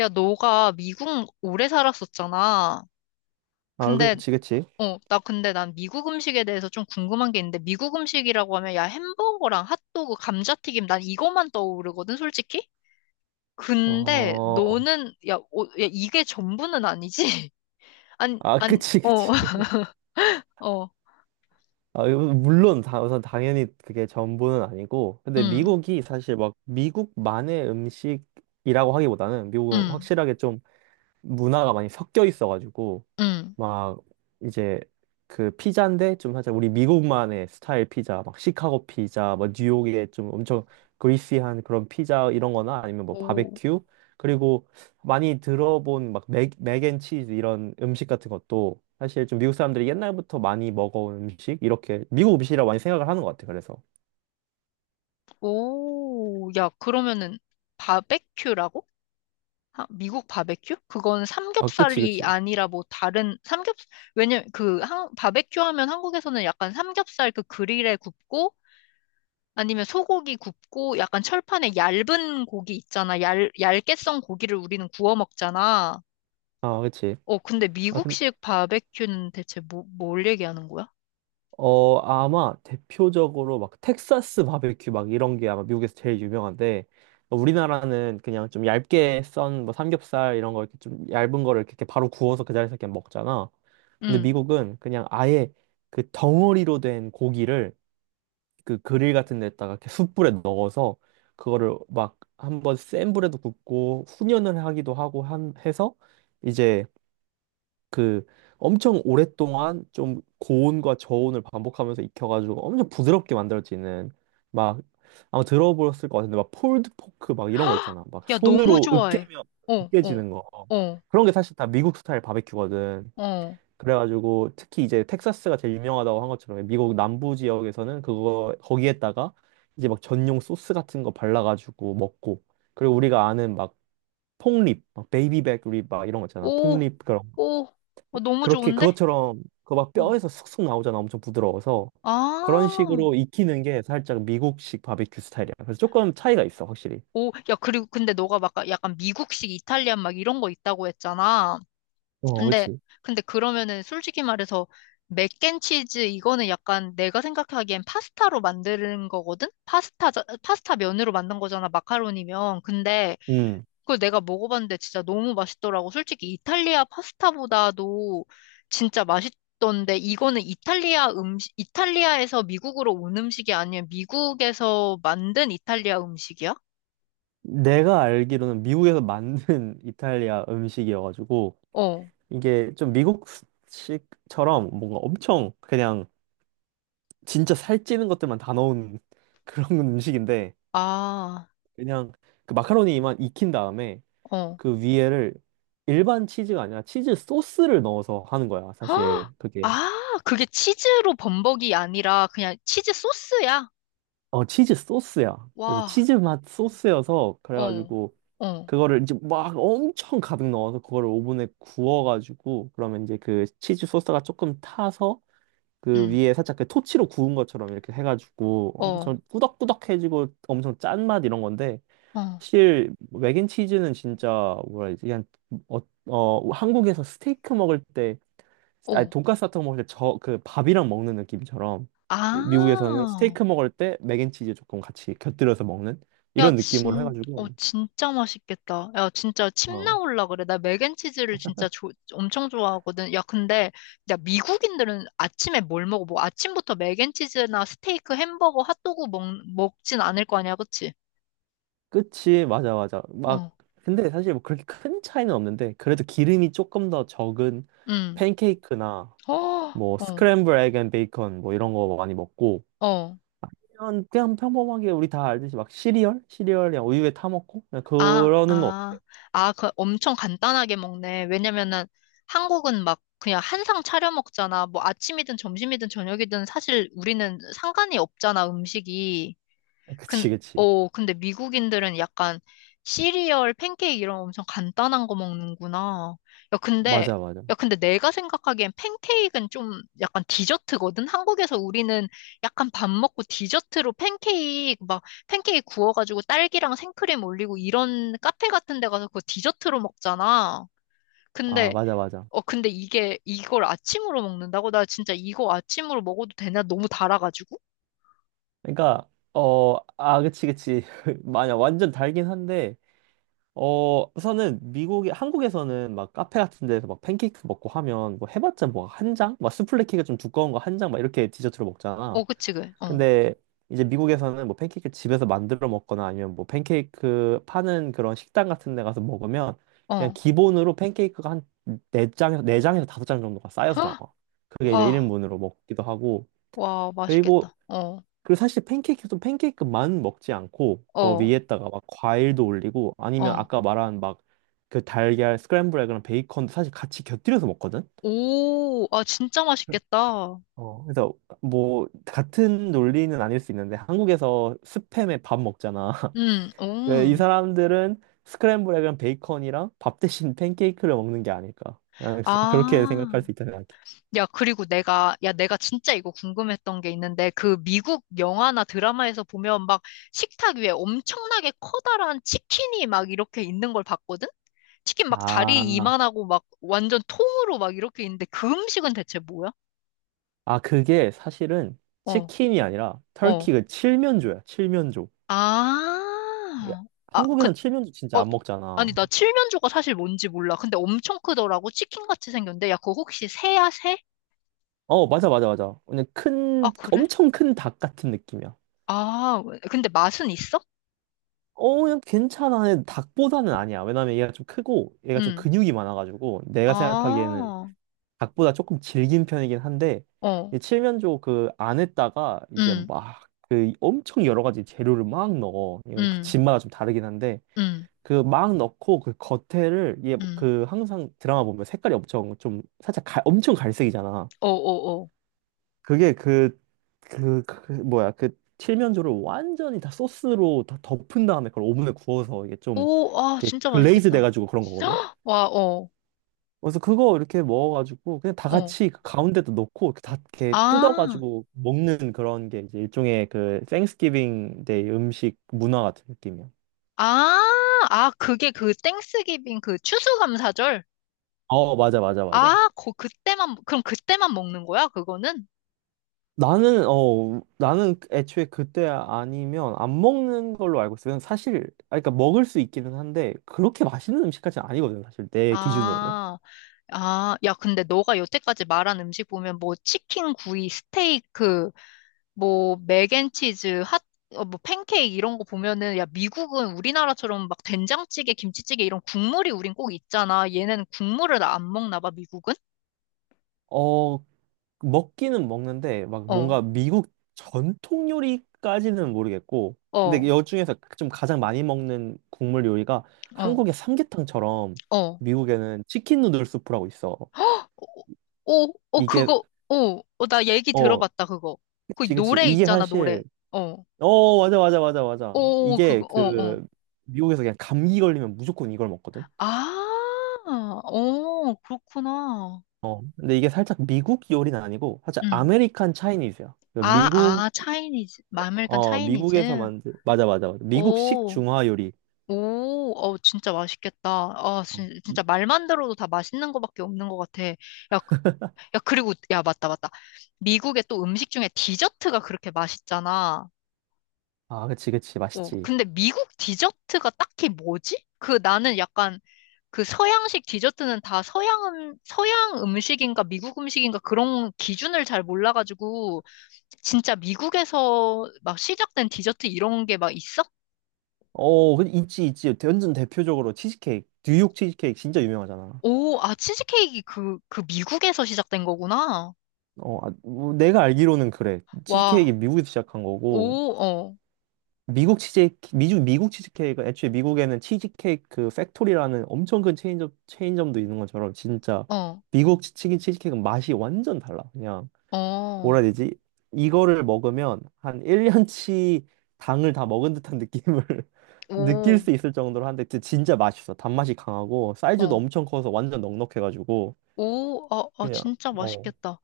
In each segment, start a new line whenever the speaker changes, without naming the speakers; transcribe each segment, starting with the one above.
야, 너가 미국 오래 살았었잖아.
아,
근데,
그치, 그치.
나 근데 난 미국 음식에 대해서 좀 궁금한 게 있는데, 미국 음식이라고 하면, 야, 햄버거랑 핫도그, 감자튀김, 난 이것만 떠오르거든, 솔직히? 근데
어,
너는, 야, 야, 이게 전부는 아니지? 안,
아,
안,
그치, 그치.
어,
아, 이거 물론, 우선 당연히 그게 전부는 아니고. 근데
음,
미국이 사실 막 미국만의 음식이라고 하기보다는 미국은
음,
확실하게 좀 문화가 많이 섞여 있어가지고.
음.
막 이제 그 피자인데 좀 살짝 우리 미국만의 스타일 피자, 막 시카고 피자, 뭐 뉴욕의 좀 엄청 그리시한 그런 피자 이런 거나 아니면 뭐
오,
바베큐 그리고 많이 들어본 막 맥앤치즈 이런 음식 같은 것도 사실 좀 미국 사람들이 옛날부터 많이 먹어온 음식 이렇게 미국 음식이라고 많이 생각을 하는 것 같아. 그래서
오, 야, 그러면은, 바베큐라고? 아, 미국 바베큐? 그건
아 그치
삼겹살이
그치
아니라 뭐 다른 삼겹 왜냐면 그 한, 바베큐 하면 한국에서는 약간 삼겹살 그 그릴에 굽고 아니면 소고기 굽고 약간 철판에 얇은 고기 있잖아. 얇게 썬 고기를 우리는 구워 먹잖아.
아 그치
어, 근데
아, 근
미국식 바베큐는 대체 뭘 얘기하는 거야?
아마 대표적으로 막 텍사스 바베큐 막 이런 게 아마 미국에서 제일 유명한데 어, 우리나라는 그냥 좀 얇게 썬뭐 삼겹살 이런 거 이렇게 좀 얇은 거를 이렇게 바로 구워서 그 자리에서 그냥 먹잖아. 근데
응.
미국은 그냥 아예 그 덩어리로 된 고기를 그 그릴 같은 데다가 이렇게 숯불에 넣어서 그거를 막 한번 센 불에도 굽고 훈연을 하기도 하고 한 해서 이제 그 엄청 오랫동안 좀 고온과 저온을 반복하면서 익혀가지고 엄청 부드럽게 만들어지는 막 아마 들어보셨을 것 같은데 막 폴드 포크 막 이런 거 있잖아. 막
야, 너무
손으로
좋아해.
으깨면
어, 어,
으깨지는 거.
어,
그런 게 사실 다 미국 스타일 바베큐거든.
어.
그래가지고 특히 이제 텍사스가 제일 유명하다고 한 것처럼 미국 남부 지역에서는 그거 거기에다가 이제 막 전용 소스 같은 거 발라가지고 먹고 그리고 우리가 아는 막 폭립, 막 베이비백 립 막 이런 거 있잖아.
오,
폭립 그런
오. 어, 너무
그렇게
좋은데?
그것처럼 그 막
응.
뼈에서 쑥쑥 나오잖아. 엄청 부드러워서 그런
아.
식으로 익히는 게 살짝 미국식 바베큐 스타일이야. 그래서 조금 차이가 있어, 확실히.
오, 야, 그리고 근데 너가 막 약간 미국식 이탈리안 막 이런 거 있다고 했잖아.
어,
근데,
그치.
근데 그러면은 솔직히 말해서 맥앤치즈 이거는 약간 내가 생각하기엔 파스타로 만드는 거거든? 파스타, 파스타 면으로 만든 거잖아, 마카로니면. 근데
음.
그걸 내가 먹어봤는데 진짜 너무 맛있더라고. 솔직히 이탈리아 파스타보다도 진짜 맛있던데 이거는 이탈리아 음식, 이탈리아에서 미국으로 온 음식이 아니면 미국에서 만든 이탈리아 음식이야?
내가 알기로는 미국에서 만든 이탈리아 음식이어가지고
어.
이게 좀 미국식처럼 뭔가 엄청 그냥 진짜 살찌는 것들만 다 넣은 그런 음식인데
아,
그냥 그 마카로니만 익힌 다음에
어.
그 위에를 일반 치즈가 아니라 치즈 소스를 넣어서 하는 거야, 사실.
헉!
그게
아, 그게 치즈로 범벅이 아니라 그냥 치즈 소스야?
어, 치즈 소스야. 그래서
와,
치즈 맛 소스여서,
어,
그래가지고,
어,
그거를 이제 막 엄청 가득 넣어서, 그거를 오븐에 구워가지고, 그러면 이제 그 치즈 소스가 조금 타서, 그
음,
위에 살짝 그 토치로 구운 것처럼 이렇게 해가지고,
어,
엄청 꾸덕꾸덕해지고, 엄청 짠 맛 이런 건데,
어,
사실, 뭐 맥앤치즈는 진짜, 뭐라 해야 되지? 그냥, 어, 한국에서 스테이크 먹을 때, 아니
어.
돈까스 같은 거 먹을 때 저 그 밥이랑 먹는 느낌처럼 미국에서는
아,
스테이크 먹을 때 맥앤치즈 조금 같이 곁들여서 먹는
야,
이런 느낌으로
어,
해가지고
진짜 맛있겠다. 야, 진짜 침
어
나올라 그래. 나 맥앤치즈를 진짜 엄청 좋아하거든. 야, 근데, 야, 미국인들은 아침에 뭘 먹어? 뭐, 아침부터 맥앤치즈나 스테이크, 햄버거, 핫도그 먹진 않을 거 아니야, 그치?
그치 맞아 맞아 막
어,
근데 사실 뭐 그렇게 큰 차이는 없는데 그래도 기름이 조금 더 적은
음,
팬케이크나
어,
뭐
어.
스크램블 에그 앤 베이컨 뭐 이런 거 많이 먹고
어.
그냥 평범하게 우리 다 알듯이 막 시리얼 그냥 우유에 타 먹고 그냥
아,
그러는 거
아, 아, 그 엄청 간단하게 먹네. 왜냐면은 한국은 막 그냥 한상 차려 먹잖아. 뭐 아침이든 점심이든 저녁이든 사실 우리는 상관이 없잖아, 음식이. 근,
그치 그치
어, 근데 미국인들은 약간 시리얼, 팬케이크 이런 엄청 간단한 거 먹는구나. 야, 근데,
맞아 맞아
야, 근데 내가 생각하기엔 팬케이크는 좀 약간 디저트거든? 한국에서 우리는 약간 밥 먹고 디저트로 팬케이크, 막 팬케이크 구워가지고 딸기랑 생크림 올리고 이런 카페 같은 데 가서 그거 디저트로 먹잖아.
아
근데,
맞아 맞아
어, 근데 이걸 아침으로 먹는다고? 나 진짜 이거 아침으로 먹어도 되나? 너무 달아가지고?
그러니까 어, 아, 그치, 그치. 만약 완전 달긴 한데, 어, 우선은 미국에, 한국에서는 막 카페 같은 데서 막 팬케이크 먹고 하면 뭐 해봤자 뭐 한 장? 막 수플레 케이크가 좀 두꺼운 거 한 장 막 이렇게 디저트로 먹잖아.
어, 그치, 그, 어,
근데 이제 미국에서는 뭐 팬케이크 집에서 만들어 먹거나 아니면 뭐 팬케이크 파는 그런 식당 같은 데 가서 먹으면 그냥
어.
기본으로 팬케이크가 한 네장에서네장에서 다섯 장 정도가 쌓여서 나와.
헉,
그게 이제
와.
1인분으로 먹기도 하고,
와,
그리고
맛있겠다. 어,
그리고 사실 팬케이크도 팬케이크만 먹지 않고 그
어,
위에다가 막 과일도 올리고 아니면
어.
아까 말한 막 그 달걀 스크램블 에그랑 베이컨도 사실 같이 곁들여서 먹거든.
오, 아, 진짜 맛있겠다.
어, 그래서 뭐 같은 논리는 아닐 수 있는데 한국에서 스팸에 밥 먹잖아. 그이
오.
사람들은 스크램블 에그랑 베이컨이랑 밥 대신 팬케이크를 먹는 게 아닐까. 아, 그렇게
아,
생각할 수 있다 생각해.
야, 그리고 야, 내가 진짜 이거 궁금했던 게 있는데, 그 미국 영화나 드라마에서 보면 막 식탁 위에 엄청나게 커다란 치킨이 막 이렇게 있는 걸 봤거든? 치킨 막 다리
아,
이만하고 막 완전 통으로 막 이렇게 있는데, 그 음식은 대체 뭐야?
아, 그게 사실은
어,
치킨이 아니라
어.
터키 그 칠면조야. 칠면조. 야,
아, 아, 그,
한국에선 칠면조 진짜
어,
안
아니,
먹잖아.
나 칠면조가 사실 뭔지 몰라. 근데 엄청 크더라고. 치킨같이 생겼는데. 야, 그거 혹시 새야, 새?
어, 맞아, 맞아, 맞아. 그냥
아,
큰,
그래?
엄청 큰 닭 같은 느낌이야.
아, 근데 맛은 있어?
어, 그냥 괜찮아. 근데 닭보다는 아니야. 왜냐면 얘가 좀 크고, 얘가 좀
응.
근육이 많아가지고, 내가 생각하기에는
아,
닭보다 조금 질긴 편이긴 한데,
어,
이 칠면조 그 안에다가 이제
응,
막 그 엄청 여러 가지 재료를 막 넣어. 이건 그
응,
집마다 좀 다르긴 한데,
응,
그 막 넣고 그 겉에를 얘
응.
그 항상 드라마 보면 색깔이 엄청 좀 살짝 갈- 엄청 갈색이잖아.
어, 어, 어.
그게 그 뭐야 그 칠면조를 완전히 다 소스로 다 덮은 다음에 그걸 오븐에 구워서 이게 좀
오, 아,
이렇게
진짜
글레이즈
맛있겠다.
돼가지고 그런 거거든.
와, 어,
그래서 그거 이렇게 먹어가지고 그냥 다
어.
같이 그 가운데도 넣고 이렇게 다 이렇게
아,
뜯어가지고 먹는 그런 게 이제 일종의 그 땡스기빙 데이 음식 문화 같은 느낌이야.
아, 아, 그게 그 땡스기빙 그 추수감사절?
어 맞아 맞아 맞아.
아, 그때만, 그럼 그때만 먹는 거야, 그거는?
나는 애초에 그때 아니면 안 먹는 걸로 알고 있어요. 사실 아 그러니까 먹을 수 있기는 한데 그렇게 맛있는 음식까지는 아니거든요. 사실 내 기준으로는
아. 아, 야, 근데 너가 여태까지 말한 음식 보면 뭐 치킨, 구이, 스테이크, 그 뭐 맥앤치즈, 핫, 어, 뭐 팬케이크 이런 거 보면은 야, 미국은 우리나라처럼 막 된장찌개, 김치찌개 이런 국물이 우린 꼭 있잖아. 얘네는 국물을 안 먹나 봐, 미국은?
어 먹기는 먹는데 막
어,
뭔가 미국 전통 요리까지는 모르겠고 근데
어,
여 중에서 좀 가장 많이 먹는 국물 요리가
어,
한국의 삼계탕처럼
어.
미국에는 치킨 누들 수프라고 있어.
오, 어, 어,
이게
그거, 오, 어, 나 얘기
어
들어봤다, 그거. 그
그치 그치
노래
이게
있잖아, 노래.
사실
어,
어, 맞아, 맞아, 맞아, 맞아.
오,
이게
그거, 어, 어.
그 미국에서 그냥 감기 걸리면 무조건 이걸 먹거든.
아, 어, 그렇구나.
어. 근데 이게 살짝 미국 요리는 아니고 살짝
응.
아메리칸 차이니즈야. 그
아,
미국
아, 차이니즈. 마늘간
어 미국에서
차이니즈?
만든 맞아, 맞아, 맞아. 미국식
오,
중화 요리.
오, 어, 진짜 맛있겠다. 아,
어.
진짜 말만 들어도 다 맛있는 거밖에 없는 것 같아. 야, 야, 그리고, 야, 맞다, 맞다. 미국의 또 음식 중에 디저트가 그렇게 맛있잖아.
아, 그치, 그치,
어,
맛있지.
근데 미국 디저트가 딱히 뭐지? 그 나는 약간 그 서양식 디저트는 다 서양, 서양 음식인가 미국 음식인가 그런 기준을 잘 몰라가지고 진짜 미국에서 막 시작된 디저트 이런 게 막 있어?
어, 그 있지, 있지. 완전 대표적으로 치즈케이크, 뉴욕 치즈케이크 진짜 유명하잖아.
오, 아, 치즈케이크 그 미국에서 시작된 거구나.
어, 아, 뭐 내가 알기로는 그래. 치즈케이크
와,
미국에서 시작한 거고.
오, 어,
미국 치즈케이크가 애초에 미국에는 치즈케이크 그 팩토리라는 엄청 큰 체인점도 있는 것처럼 진짜
어,
미국 치킨 치즈케이크는 맛이 완전 달라. 그냥 뭐라
어,
해야 되지? 이거를 먹으면 한 1년치 당을 다 먹은 듯한 느낌을 느낄
오,
수 있을 정도로 한데 진짜 맛있어. 단맛이 강하고 사이즈도
어,
엄청 커서 완전 넉넉해가지고
오, 아, 아,
그냥
진짜
어
맛있겠다.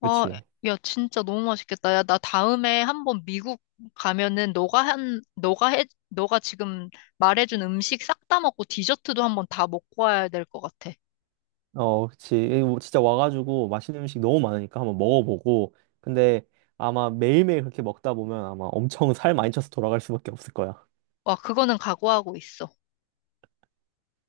아,
그치.
야, 진짜 너무 맛있겠다. 야, 나 다음에 한번 미국 가면은 너가 너가 너가 지금 말해준 음식 싹 다 먹고 디저트도 한번 다 먹고 와야 될 것 같아.
어, 그치. 이 뭐 진짜 와가지고 맛있는 음식 너무 많으니까 한번 먹어보고. 근데 아마 매일매일 그렇게 먹다 보면 아마 엄청 살 많이 쪄서 돌아갈 수밖에 없을 거야.
와, 그거는 각오하고 있어.